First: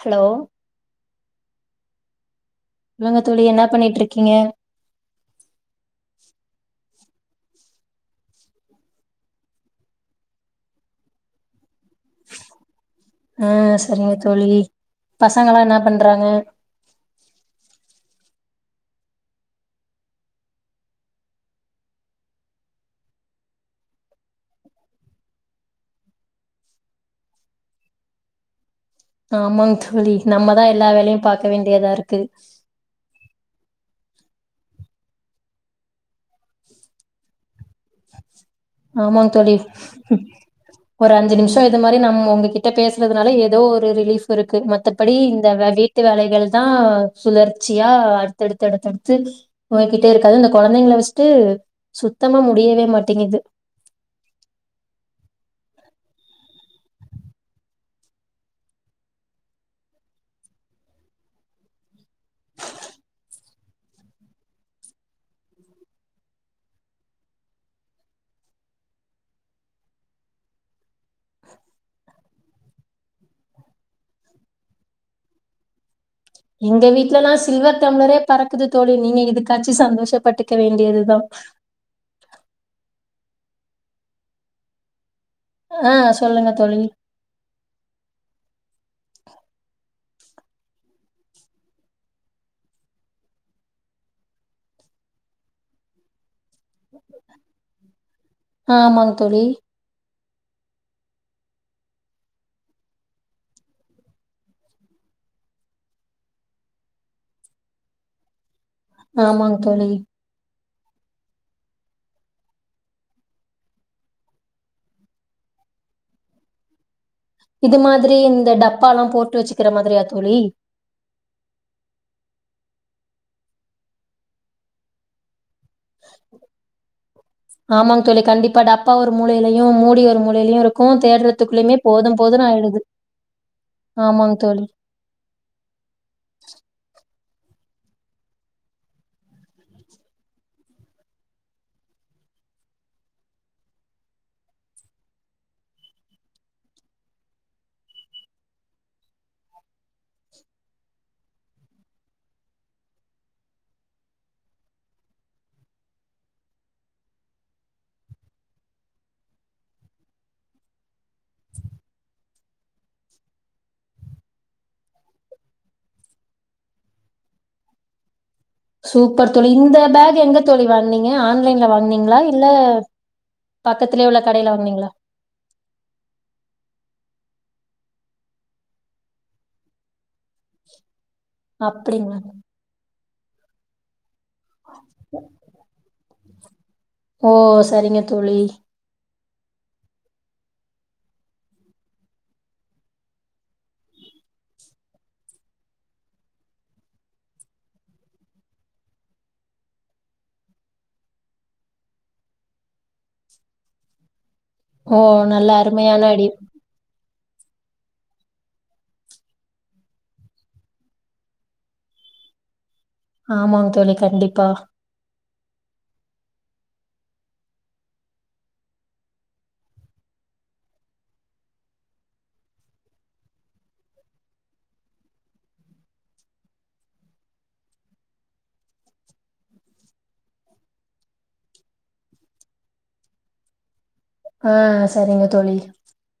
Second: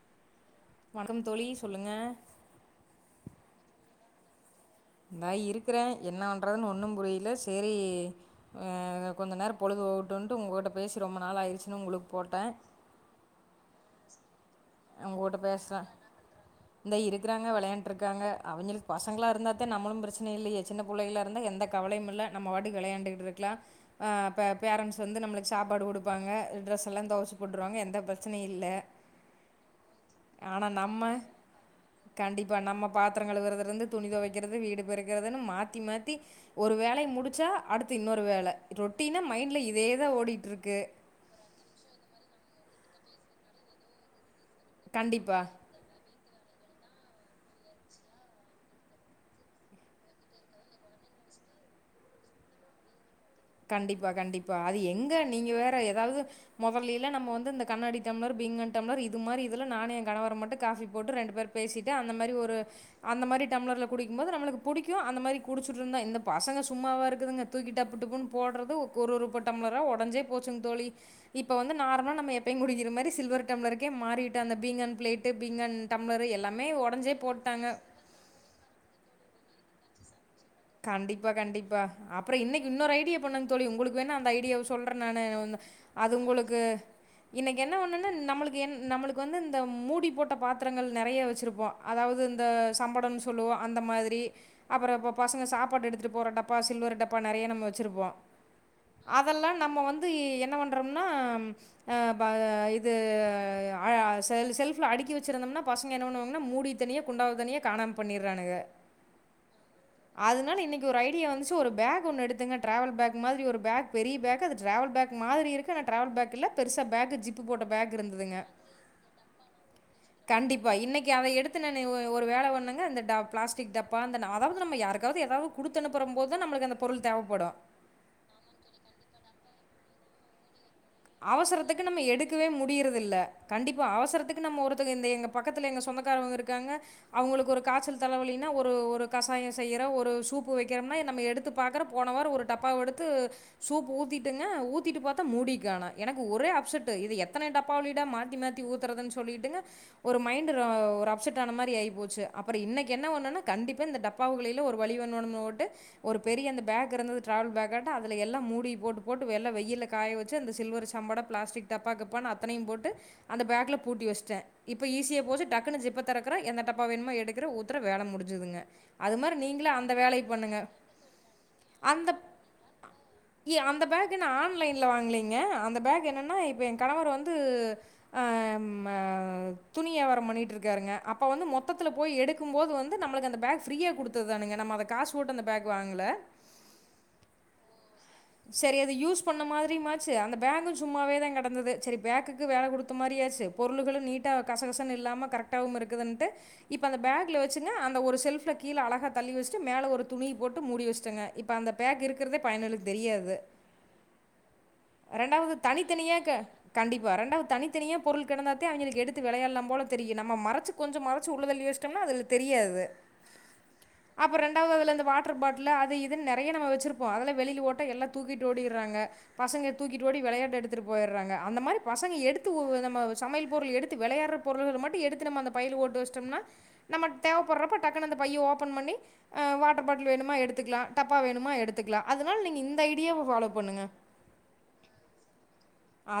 Hello வணக்கம் தோழி சொல்லுங்க சொல்லுங்க தோழி என்னா பண்ணிட்ருக்கீங்க இந்த இருக்கற என்ன பண்றதுன் ஒன்னும் புரியல சேரி கொஞ்ச நேர பொழுது போகட்டும்ன்ட்டு உங்ககிட்ட பேசி ரொம்ப நாள் ஆயிடுச்சு உங்ளுக் போட்ட செரிங்க தோழி அவங்குகிட்ட பசங்கல்லா என்ன பேசுற பண்றாங்க இந்த இருக்கிறாங்க விளையாண்ட்டு இருக்காங்க அவிங்களுக் பசங்ளா இருந்தாதே நம்மளுக் ப்ரச்சன இல்ல சின்ன புள்ளைங்ளா இருந்தாஎந்த கவலையு இல்ல நம்ம வாட்டுக்கு விளையாண்டுக்கிட்டு இருக்கலாம்ப்ப பேரண்ட்ஸ் வந்து நம்மளுக்கு சாப்பாடு கொடுப்பாங்க ட்ரெஸ் எல்லா தொவச்சி போட்ருவாங்க எந்த பிரச்சனயு இல்ல ஆமாங் தோழி நம்மதா எல்லா வேலையு பாக்க வேண்டியதா இருக்கு கிறறது வீடு பெறக்கிறதுன் மாத்தி மாத்தி ஒரு வேலை முடிச்சா அடுத்து இன்னொரு வேல ரொட்டினா ஆமாங்க தோழி மைண்ட்ல இதேதா ஓடிட்ருக்கு ஒரு அஞ்சு நிமிஷோ இது மாரி நம்ம உங்ககிட்ட பேசுறதுனால எதோ ஒரு ரிலீஃப் இருக்கு மத்தபடி கண்டிப்பா இந்த வீட்டு வேலைகள் யா சுழற்சியா அடுத்தடுத்து அடுத்தடுத்து போய்கிட்டே இருக்காது இந்த கொழந்தைங்கள வச்ட்டு சுத்தமா முட் முடியவே மாட்டேங்குது கண்டிப்பா கண்டிப்பா அது எங்க நீங்க வேற ஏதாவ்து மொதல்லைலா நம்ம வந்து இந்த கண்ணாடி டம்ளர் பீங்கன் டம்ளர் இது மாதிரி இதுல நானு கனவர மட்டு காஃபி போட்டு ரெண்டு பேர் பேசிட்டு அந்த மாரி ஒரு அந்த மாதிரி டம்ளர்ல குடிக்கும்போது நம்மளுக்கு பிடிக்கு அந்த மாதிரி குடிச்சிட்டு இருந்தா இந்த பசங்க சும்மாவா இருக்குதுங்க தூக்கி டப்புட்டுப்புன்னு போட்றது ஒரு ஒருப ம்ளரா ஒடஞ்சே போச்சுங் தோழி இப்ப வந்து நார்லா நம்ம எப் குடிக்கிற மாரி சில்வர் டம்ளருக்கே மாறிட்டு அந்த பீங்கன் ப்ளேட்டு பீங்கான் டம்ளரு எல்லாமே எங்க உடஞ்சே வீட்லலா போட்டாங்க. சில்வர் டம்ளரே பறக்குது தோழி நீங்க இதுக் காச்சு சந்தோஷ பட்டு கண்டிப்பா கண்டிப்பா அப்ற இன்னக்கு இன்னொரு ஐடியா போணந் தோழி உங்களுக்வேணா அந்த ஐடியாவ சொல்ற நானு ஆ அது சொல்லுங்க உங்களுக்கு தோழி இன்னக்கு என்ன ஒன்னுனா நம்மளுக்கு எ நம்மளுக்கு வந்து இந்த மூடி போட்ட பாத்துரங்கள் நெறைய வச்சிருப்போ அதாவுது இந்த சம்படன் சொல்லுவ அந்த மாதிரி அப்பறோ இப்போ பசங்க சாப்பாடு எடுத்துட்டு போற டப் பா சில்வர்டப்பா நறைய நம்ம வச்சிருப்போ ஆமாங்க தோழி அதல்லா நம்ம வந்து என்ன வன் றன்னா ம் அ ப இது அ செல் செல்ஃப்ல அடுக்கி வச்சிருந்தம்னா பசங்க என்ன பண்ணுவாங்கன்னா மூடி தனியா குண்டாவ தனியா காணாம் பண்ணிர்றானுக ஆமாங் தோழி அதுனால இன்னக்கி ஒரு ஐடியா வந்துச்சு ஒரு பேக் ஒன்னு எடுத்தங்க ட்ராவல் பேக் மாதுரி ஒரு பேக் பெரிய பேகு அது ட்ராவல் பேக் மாதிரி இருக்கு ஆனா ட்ராவல் பேக் இல்ல பெருசா பேகு ஜிப்பு போட்ட இது பேக் மாதிரி இருந்ததுங்க இந்த டப்பால்லா போட்டு வச்சுக்கிற மாதிரியா தோழி கண்டிப்பா இன்னக்கி அத எடுத்து நானு ஒரு வேல பண்ணங் க அந்த ட பிளஸ்டிக் டப்பா அந்த ந அதாவுது நம்ம யாரு க்காவ்து எதாவ் ஆமாங் தோழி கண்டிப்பா டப்பா ஒரு மூலைலயு மூடி ஒரு மூலைலெயுருக் அவசரத்துக்கு நம்ம எடுக்கவே முடியறதில்ல கண்டிப்பா ஆமாங் அவசரத்துக்கு நம்ம தோழி ஒருத்தங்க இந்த எங்க பக்கத்துல எங்க சொந்தக்காரவங்க இருக்காங்க அவுங்களுக்கு ஒரு காச்சல் தலவலினா ஒரு ஒரு கஷாய செய்யிற ஒரு சூப்பு வக்கிறம்னா நம்ம எடுத்து பாக்கற போன வாரொ ஒரு டப்பாவ எடுத்து சூப்பு ஊத்திட்டுங்க ஊத்திட்டு பாத்தா மூடி காணா எனக்கு ஒரே அப்ஸட்டு இது எத்தன டப்பாலடா மாத்தி மாத்தி ஊத்தறதுன் சொல்லிட்டுங்க ஒரு மைன்டு ர ஒரு அப்ஸட் ஆன மாரி ஆய்போச்சு அப்பற இன்னக்கி என்ன பண்ணணா கண்டிப்பா இந்த டப்பாவுகுளைல ஒரு வழி பண்ணணுமோட்டு ஒரு பெரிய அந்த பேக் இருந்தது ட்ராவல் பேகாட்டா அதுல எல்லா மூடி போட்டு போட்டு வெல்லா வெயில்ல காய வச் சு அந்த சில்வர் சம்படம் ப்ளாஸ்டிக் டப்பா கிப்பான் அத்தனையும் போட்டு அந்த பேக்ல பூட்டி வச்டே இப்ப ஈஸியா போச்சு டக்குனு ஜிப்ப தொறக்குறே எந்த டப்பா வேணுமோ எடுக்குறே ஊத்துற வேல முடு சூப்பர் தோழி இந்த பேக் எங்க பண்ணுங்கள் தோழி வாங்குனீங்க ஆன்லைன்ல அந்த வாங்க்னீங்ளா இல்ல பக்கத்துல உள்ள கடைல வாங்னீங்ளா அ அந்த பேக் என்னன்னா இப்ப எ கணவர் வந்து ஆ அம் ஆ துணியாவாரம் பண்ணிட்ருக்காருங்க அப் ப வந்து மொத்தத்துல போய் அப்டிங்களா எடுக்கும் போது வந் து நம்மளுக் அந்தக் பேக் ஃப்ரீயா குடுத் துதானுங்க நம்ம அத காசு போட்டு அந்த பேக் வாங்கல ஓ சரிங்க தோழி செரி அது யூஸ் பண்ண மாதிரியிமாச்சு அந்த பேகு சும்மாவேதா கடந்தது சரி பேகுக்கு வேல குடுத்த மாரி ஆச்சு பொருளுகளு நீட்டா கஸகஸன் இல்லாம கரெக்டாவும் இருக்குதுன்ட்டு இப்ப அந்த பேக்ல வச்சுருந்தே அந்த ஒரு செல்ஃப்ல கீழ அழகா தள்ளி வச்ட்டு மேல ஒரு துணி போட்டு மூடி வச்ட்டெங்க இப்ப அந்த பேக் இருக்குறதே பயனுல்ல தெரியாது ஓ நல்ல அருமையான ஐடி வறண்டாவ தனித்தனியா பொருள் கடந்தாத்தே அவிங்களுக்கு எடுத்து வெளையால்லாம் போல தெரியு நம்ம மறச்சு கொஞ்ச மறச்சு உள்ளதள்ளி வச்ட்டம்னா அதுகளுக் தெரியாது ஆமாங்க தோழி கண்டிப்பா ட்ரு பாட்லு அது இதுன் நெறைய நம்ம வச்சிருப்போ அதல்லா வெளில போட் ட எல்லா தூக்கிட்டு ஓடிர்றாங்க பசங்க தூக்கிட்டு ஓடி வெளையாட்ட எடுத்துட்டு போயர்றாங்க அந்த மாரி பசங்க எடுத்து ஒரு நம்ம சமையல் பொருள் எடுத்து வெளயாட்ர பொருள்க மாட்டி எடு இந்த ஐடியாவ ஃபாலோ பண்ணுங்க ஆஹ் சரிங்க தோழி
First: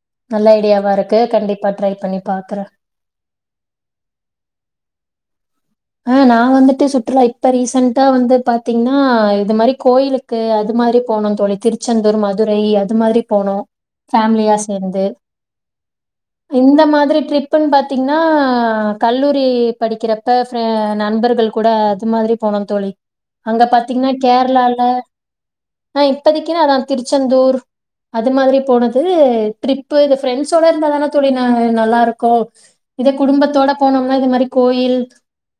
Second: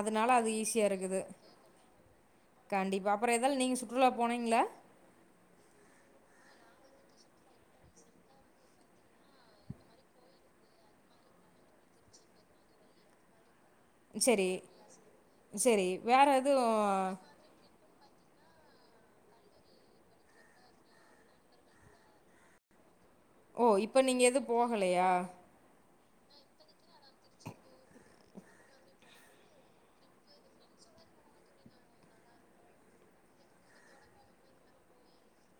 அதனால அது நல்ல ஈஸியா ஐடியாவா இருக்கு இருக்குது. கண்டிப்பா ட்ரை பண்ணி பாக்குறே கண்டிப்பா அப்புறம் ஏதால நீங்க சுற்றுலா போனீங்களா? அஹ் நா வந்துட்டு சுற்றுலா இப்ப ரீசன்டா வந்து பாத்தீங்கன்னா இது மாதிரி கோயிலுக்கு அது மாதிரி போனோ தோழி திருச்செந்தூர் மதுரை அது மாதிரி போனோ சரி, ஃபேமலியா சேர்ந்து சரி. வேற இந்த எதுவும் மாதிரி டரிப்புன்னு பாத் பாத்தீங்கன்னா கல்லூரி படிக்கிறப்ப அ நண்பர்கள் கூட அது மாதிரி போனொ தோழி அங்க ஓ! இப்ப பாத்தீங்கன்னா நீங்க எதுவும் கேரளால போகலையா? ஆஹ் இப்பதைக்குன்னா அதா திருச்செந்தூர் அது மாதிரி போனது ட்ரிப்பு இது ஃப்ரெண்ட்ஸோட இருந்தாதானா தோழி நா நல்லா இருக்கோ இதே குடும்பத்தோட போனோம்னா இது மாதிரி கோயில்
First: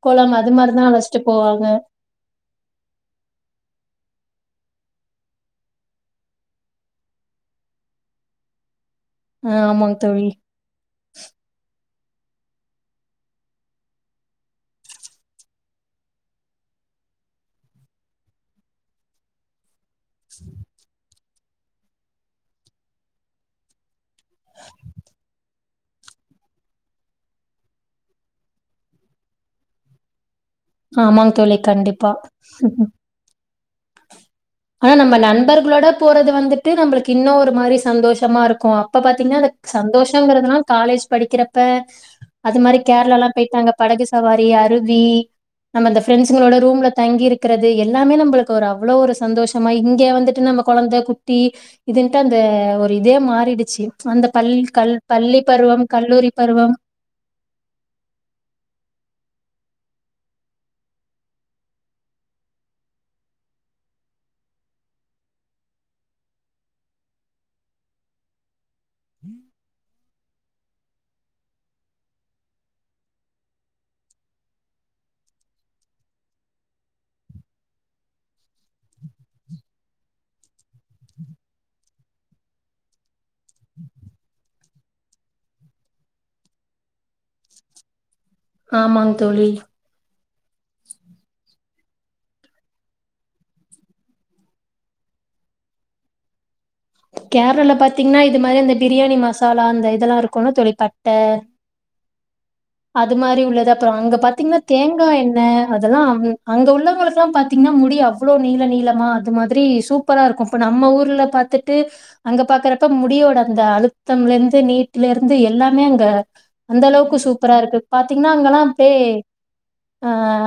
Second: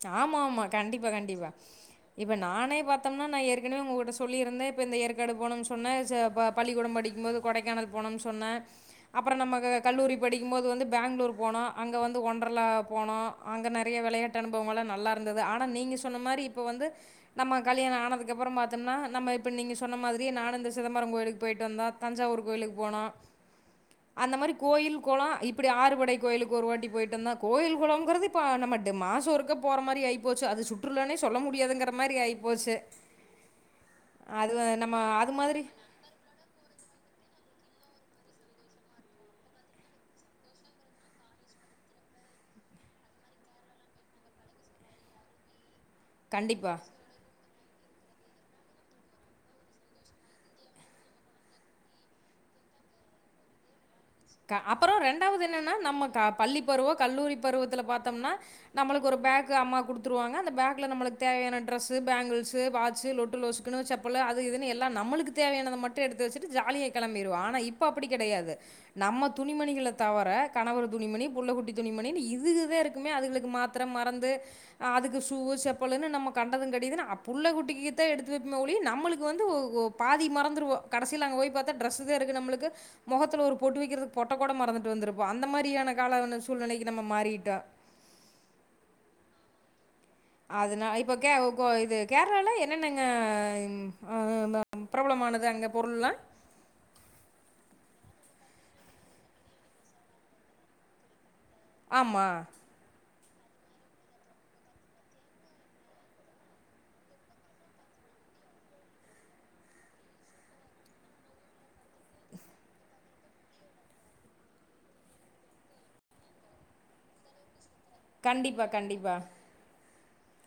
குளம் ஆமா அது ஆமா மாரி தான் கண்டிப்பா அழைச்சிட்டு கண்டிப்பா போவாங்க. இப்ப நானே பார்த்தோம்னா நா ஏற்கனவே உங்ககிட்ட சொல்லியிருந்தே ப்ப இந்த ஏற்காடு போனும்னு சொன்ன ச ப பள்ளிக்கூடம் படிக்கும்போது கொடைக்கானல் போனம்னு சொன்னே அப்புறம் ஆ நம்ம க ஆமாங்க கல்லூரி தோழி. படிக்கும்போது வந்து பெங்களூர் போனோ அங்கே வந்து வண்ட்ரலா போனோ அங்கே நெறைய வெளையா ட்டு அனுபவம் நல்லா இருந்தது ஆனா நீங்க சொன்ன மாரி இப்ப வந்து நம்ம கல்யாண ஆனதுக்குப்புறம் பாத்தும்னா நம்ம இப்ப நீங்க ச் சொன்ன மாதிரி நானு இந்த சிதபரம் கோவிலுக் போயிட்டு வந்தொ தஞ்சாவூர் கோயிலுக்கு போன அந்த மாரி கோயில் கொளொ இப்படி ஆறுபடை கோலுக்கு ஒரு வாட்டி போயிட்டு வந்தொ கோயில் கொயளங்குறது இப்ப நம்ம டி மாச் ஒருக்க போற மாரி ஆயி போச்சு அது சுற்றுலனே ஆமாங் சொல்ல தோழி முடியாதுங்கிற கண்டிப்பா மாதிரி ஆயிப்போச்சு அது ஆனா நம்ம அது மாதிரி நண்பர்களோட போறது வந்துட்டு நம்மளுக்கு இன்னோ ஒரு மாரி சந்தோஷமா இருக்கும் அப்ப பாத்தீங்கனா அ சந்தோஷங்கறிறதுல்லாம் காலேஜ் படிக்கிறப்ப அது மாரி கேரளாலா போயிட்டாங்க படகு சவாரி அருவி நம்மஅந்த ஃப்ரெண்ஸ்களோட கண்டிப்பா. ரூம்ல தங்கி இருக்கு க்றது எல்லாமே நம்மளுக்கு ஒரு அவ்வளோ ஒரு சந்தோஷமா இங்கே வந்துட்டு நம்ம கொழந்த குட்டி இதுன்ட்டு அந்த ஒரு இதே மாறிடுச்சு அந்த பள் அப்புற கல் பள்ளி ரெண்டாவது என்னன்னா பருவம் நம்மக கல்லூரி பள்ளி பருவம் கல்லூரி பருவத்துல பாத்தம்னா நம்மளுக்கு ஒரு பேக் அம்மா குடுத்துருவாங்க அந்த பேக்ல நம்மளுக்கு தேவையான டிரஸ் பேங்கிள் வாுட்டு ல செ அது இதுன்னு எல்லா நம்மளுக்கு தேவயானதை மட்டு எடுத்து வச்சுட்டு ஜாலியா கிளம்பிடுவ ஆனா இப்ப அப்பு டி கடையாது நம்ம துணிமணிகள தவர கணவர் துணிமணி புள்ள குட்டி துணிமணி இதுக தா இருக்குமே அதுங்ளுக்கு மாத்ர மறந்து அதுக்கு சூவு செப்பலுனு நம்ம கண்டத அ புள்ளகுட்டிகு தா எடுத்து வெப்போமே ஒழிய நம்மளுக்கு வந்து ஒ ஒ ஒரு பாதி மறந்துருவ கடசில அங்கபோய் பாத்தா ட்ரஸ்சுதா இருக்கு நம்மளுக்கு மொகத்துல ஒரு பொட்டு வைக்கிறதுக்கு பொட்ட கூட மறந்துட்டு வந்திருப்போ அந்த மாரியான கால சூழ்நலைக்கு நம்ம மாறிட்டோ ஆமாங் தோழி அதுனா இப்ப கே கோ இது கேரளால என்னன்னங்க இங் அ ப்ராப்ளம் ஆனது அங்க பொருள்ல்லா கேரளால பாத்தீங்கனா இது மாரி அந்த பிரியாணி மசாலா அந்த இதல்லா இருக்குல்ல தோழி பட்ட ஆமா அது மாரி உள்ளது அப்ற அங்க பாத்தீங்கனா தேங்கா எண்ண அதெல்லாம் அங்க உள்ளவங்களுக்லா பாத்தீங்கனா முடி அவ்ளோ நீள நீளமா அது மாதுரி சூப்பராக இருக்கு இப்போ நம்ம ஊர்ல பாத்து அங்க பாக்குறப்ப முடியோட அந்த அழுத்தம்ல இருந்து நீட்டுல இருந்து எல்லாமே அங்க அந்த அளவுக்கு சூப்பரா இருக்கு பா்த்தீங்கனா அங்கல்லா கண்டிப்பாக அப்டே கண்டிப்பாக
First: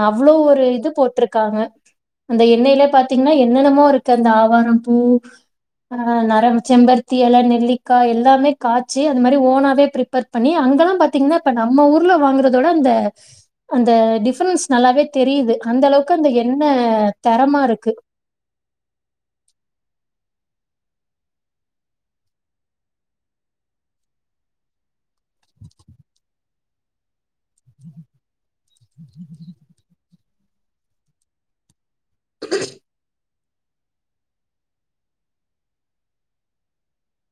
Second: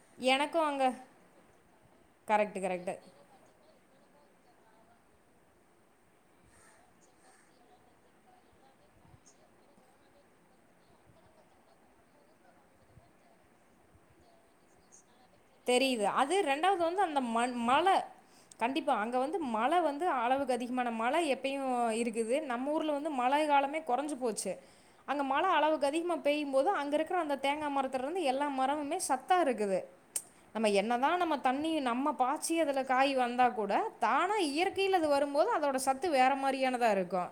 அவ்ளோ ஒரு எனக்கும் இது அங்கே போட்ருக்காங்க அந்த கரெக்டு எண்ணெல கரெக்டு பாத்தீங்னா என்னனமோ இருக் இருக்கு அந்த ஆவாரம் பூ அ நரம் செம்பருத்தி இலை நெல்லிக்காய் எல்லாமே காய்சு அந்த மாதிரி ஓனாவே ப்ரிப்பர் பண்ணி அங்கெல்லாம் பாத்தீங்கனா இப்ப நம்ம ஊர்ல வாங்குறதோட அந்த அந்த டிஃப்ரன்ஸ் நல்லாவே தெரியுது அந்த தெரியுது அளவுக்கு அந்த அது எண்ண இரண்டாவது வந்து அந்த மணி தரமா மழ இருக்கு கண்டிப்பா அங்க வந்து மழ வந்து அளவுக் அதிக்மான மழ எப்பயு இருக்குது நம் ஊர்ல வந்து மழை காலமே கொறஞ்சு போச்சு அங்க மழ அளவுக்கு அதிகமா பெய்யு போது அங்க இருக்கிற அந்த தேங்கா மரத்துலேருந்து எல்லாம் மரவந்து சத்தா இருக்குது நம்ம என்னதா நம்ம தண்ணி நம்ம பாய்ச்சி அதுல காய் வந்தா கூட தானா இயற்கைல அது வரு போது அதோட சத்து வேற மாதிரியானதா இருக்கு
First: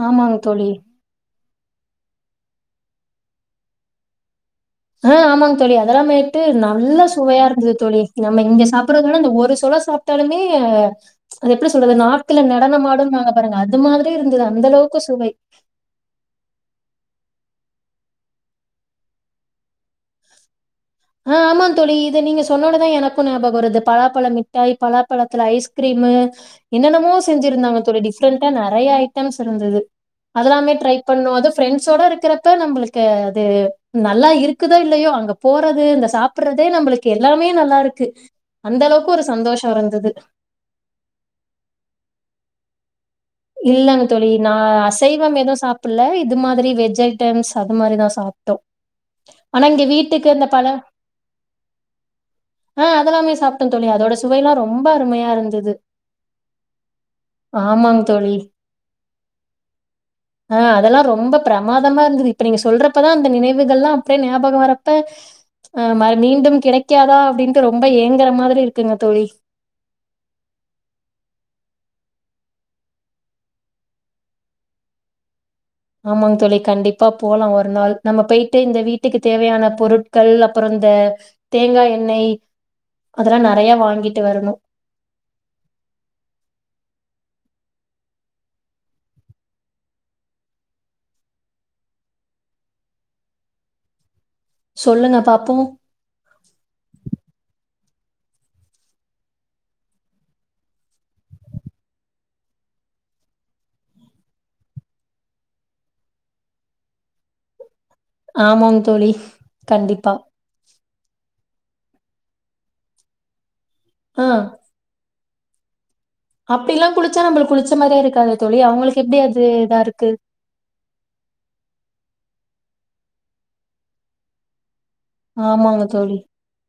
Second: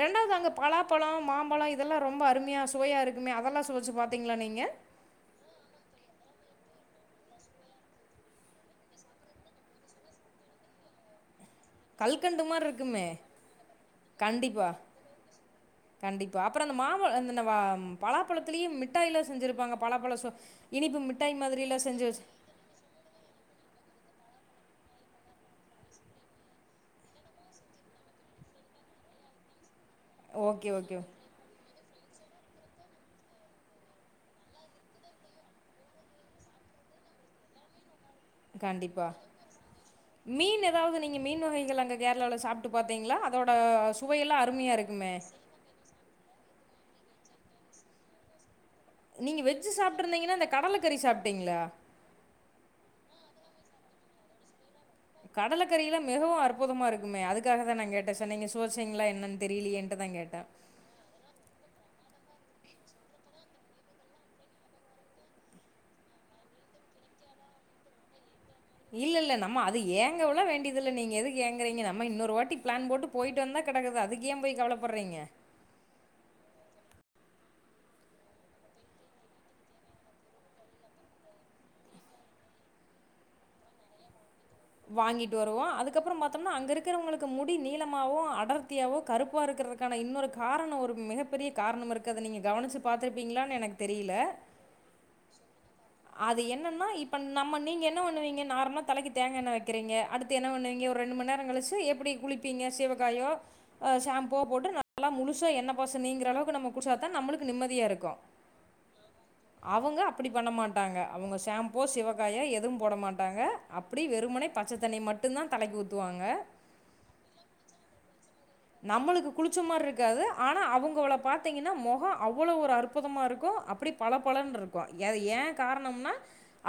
ரெண்டாவ்து ஆமாங்க அங்க தோழி பலாப்பழோ மாம் பழோ இதல்லா ரொம்ப அருமையா சுவையா இருக்குமே அதல்லா சுவச்சு பாத்தீங்களா நீங்க ஆ ஆமாங் தோழி அதல்லா மேட்டு நல்லா சுவையா இருந்து து தோழி நம்ம இங்க சாப்பிடுறதுவிட இந்த ஒரு சொலசாப்ட்டாலுமே அது எப்டி சொல்றது நாக்குல கல்கண்டு மாரி இருக்குமே நடனமாடுனுவாங்கல பாருங்க அது மாதிரி இருந்துது அந்த கண்டிப்பா அளவுக்கு சுவை இந்த வா ம் பலாப்பழத்திலே மிட்டாய்லா செஞ்சிருப்பாங்க பலாப்பழ ச ஆ ஆமா தோழி இது நீங்க சொன்னோனதா எனக்கு ஞாபக வருது பலாப்பழ மிட் மிட்டாய் பலாப்பழத்துல ஐஸ்க்ரீமு என்னனமோ செஞ்சிருந்தாங்க தோழி டிஃப்ரெண்டா நெறைய ஐட்டம்ஸ் இருந்துது ஓகே, அதலாந்தா ட்ரை ஓகே. பண்ணோ அது ஃபப்ரெண்ட்ஸ் சுட இருக்குறப்ப நம்புளுக்கு அது நல்லா இருக்குதோ இல்லயோ அங்க போற் ட்றது இந்த சாப்புட்றதே நம்பளுக்கு எல்லாமே நல்லாருக்கு கண்டிப்பா மீன் ஏதாவ்து நீங்க மீன் வகைகள் அங்க கேரளாவுல சாப்ட்டு பாத்தீங்களா? அதோட இல்லங்க தோழி சுவையெல்லாம் நா அருமையா இருக்குமே! அசைவம் எது சாப்புட்ல இது மாதுரி வெஜ் ஜ் ஐட்டம்ஸ் அது மாரிதா சாப்ட்ட நீங்க வெஜ் சாப்ட்ருந்தீங்னா இந்த கடலக்கறி சாப்ட்டீங்ளா இல்ல தோழி அதோட சுவைல்லா ரொ கடலக்கறி எல்லா மிகவு அற்புதமா இருக்குமே அதுக்காக தா நா ஆமாங்க கேட்ட தோழி. நீங்க சுவைச்சிங்ளா என்னன் தெரிய்லியேன்ட்டுதா கேட்ட ஆ அதெல்லாம் ரொம்ப பிரமாதமா இப்ப நீங்க சொல்றப்பதா அந்த நினைவுகள்ளா அப்டே ஞாபக வரப்ப மீண்டும் கிடைக்காதா அப்டின்ட்டு ரொம்ப ஏங்குற மாரி இல்லல்ல நம்ம அது ஏங்கவ்லா வேண்டியது இல்ல நீங்க எதுக்கு ஏங்குறீங்க நம் நம்ம இன்னொரு வாட்டி ப்ளான் போட்டு போய்ட்டு வந்தா கெடக்குது அதுக்கு ஏ போய் கவலப்பட்றீங்க ஆமாங் தோழி கண்டிப்பா போலா ஒரு நாள் நம்ம போய்ட்டு இந்த வீட்டுக்கு தேவையான பொருட்கள் அப்றோ இந்த தேங்காய் எண்ணெய் அதெல்லா நெறைய வாங்கிட்டு வரணு வாங்கிட்டு வருவோ அதுக்கப்புறோ பாத்தம்னா அங்க இருக்கிறவங்குளுக்கு முடி நீளமாவோ அடர்த்தியாவோ கருப்பா இருக்கிறதுக்கான இன்னொரு காரணோ ஒரு மிகப்பெரிய காரணோ இருக்கறத நீங்க கவனுச்சு பாத்துருப்பீங்ளான் எனக் தெரியில சொல்லுங்க பாப்போம். அது என்னன்னா இப்ப நம்ம நீங்க என்ன வண்ணுவீங்க நார்மலா தலைக்கு தேங்கண்ண வப் க்கிறீங்க அடுத்து என்ன வண்ணுவீங்க ஒரு ரெண்டு மண் நேரோ கழிச்சு எப்டி குளிப்பீங்க சிவக்காயோ அ ஷாம்போ போட்டு நல்லா முழுசா எண்ண பச நீங்கறவுக்கு நம்ம குச்சாதா தா நம்முளுக்கு நிம்மதியா இருக் ஆமாங் தோழி கண்டிப்பா ட்டாங்க அவுங்க ஷாம்போ சிவக்காயா எதுவு போட மாட்டாங்க அப்புடி வெறுமன்னே தண்ணி மட்டுதா தலைக் ஊத் அப்டிலா குளிச்சா நம்முளுக்கு குளிச்ச மாரியே இருக்காது தோழ் நம்முளுக்கு குளிச்ச மார்ருக்காது ஆனா அவுங்கோள பாத்தீங்கினா முகோ அவுளோ ஒரு அற்புதமா இருக்கு அப்புடி பல பல பலன்ருக்கு ஏ ஏ ஆமாங்க கார்ணம்னா தோழி.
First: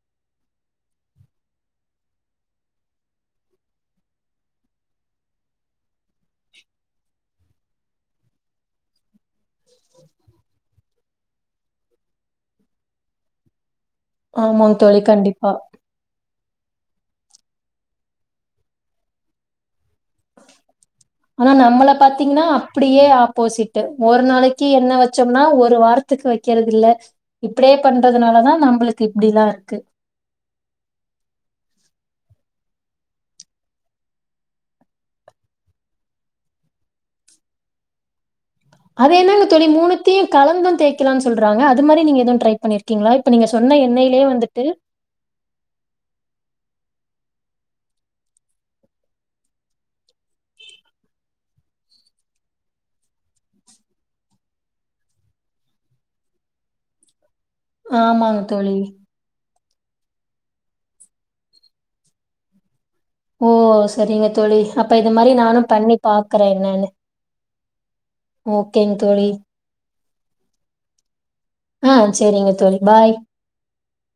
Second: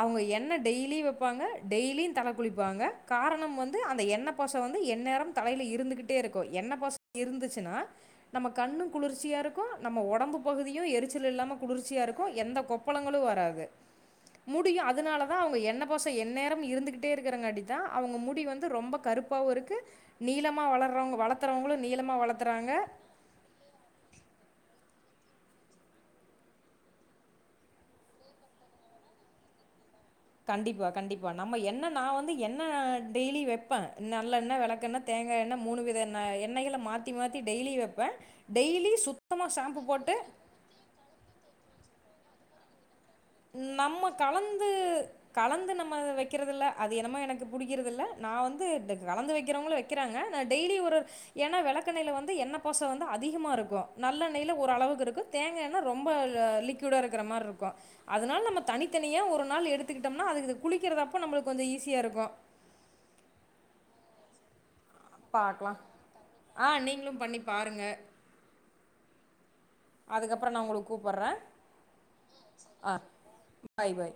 அவுங்க என்ன டெய்லி வப் பாங்க டெய்லியு தல குளிப்பாங்க காரணம் வந்து அந்த எண்ண பச வந்து எந்நேரமும் தலைல இருந்துகிட்டே இருக்கு எண்ணய் பச இருந்துச்சுன்னா நம்ம கண்ணும் குளிர்ச்சியாருக் நம்ம ஒடம்பு பகுதியு எருச் இல்லாம குளிர்ச்சியா இருக்கு எந்த கொப்பளங்களு வராது ஆமாங்க முடியும் தோழி. அதனால தா கண்டிப்பா. அவுங்க என்ன பச எந்நேர இருந்துகிட்டே இருக்குறங்காட்டி தா அவுங்க முடி வந்து ரொம்ப கருப்பாவு இருக்கு நீளமா வளர்ற ஆனா நம்மள பாத்தீங்ன்னா அப்புயே ஆப்போசிட்டு ஒரு நாளக்கு என்ன வச்ச சொன்னா ஒரு வாரத்துக்கு வக்கிறதுல்ல இல்லை இப்புடே பண்றதுனாலதா நம்மளுக்கு இப்படிலா இருக்கு கண்டிப்பா கண்டிப்பா நம்ம எண்ணெ நா வந்து எண்ணய் டெய்லி வைப்ப நல்லெண்ணய் விளக்கெண்ணெய் தேங்காஎண்ண மூணு வித எண்ணெய் எண்ணெய்களை மாத்தி மாத்தி டெய்லி வைப்ப அது என்னங்க தோழி மூணுத்யு கலந்து தேய்க்கலான் சொல்றாங்க அது மாரி நீங்க எதுவு ட்ரை பண்ணிருக்கீங்களா இப்ப நீங்க சொன்ன நம்ம எண்ணெயிலயே வந்துட்டு கலந்து கலந்து நம்ம வக்கிறதுல்ல அது என்னமோ எனக்கு புடிக்கிறதில்ல நா வந்து கலந்து வக்கிறவங்க வக்கிறாங்க நா டெய்லி ஒரு ஏன்னா விளக்கண்ணெயில வந்து எண்ணெய் பச வந்து அதிகமா இருக்கு நல்ல நெயில ஒரளவுக்கு இருக்கு தேங்காய்ல ரொம்ப லிக்விடா இருக்கிற மாரி இருக்கு அதுனால ஆமாங்க நம்ம தோழி தனித்தனியா ஒரு நாள் எடுத் த்துக்கிட்டம்னா அதுக்கு இது குளிக்கிறதப்ப நம்மளுக்கு கொஞ்ச ஈஸியா இருக்கு ஓ சரிங்க தோழி அப்ப இது மாரி நானு பார்க்கலாம் பண்ணி பாக்குற ஆ என்னனு நீங்களும் பண்ணி பாருங்கள் ஓகேங் தோழி அதுக்கப்புற நா உங்களுக் கூப்பற்ற அ சேரிங்க தோழி பாய் பாய் பாய்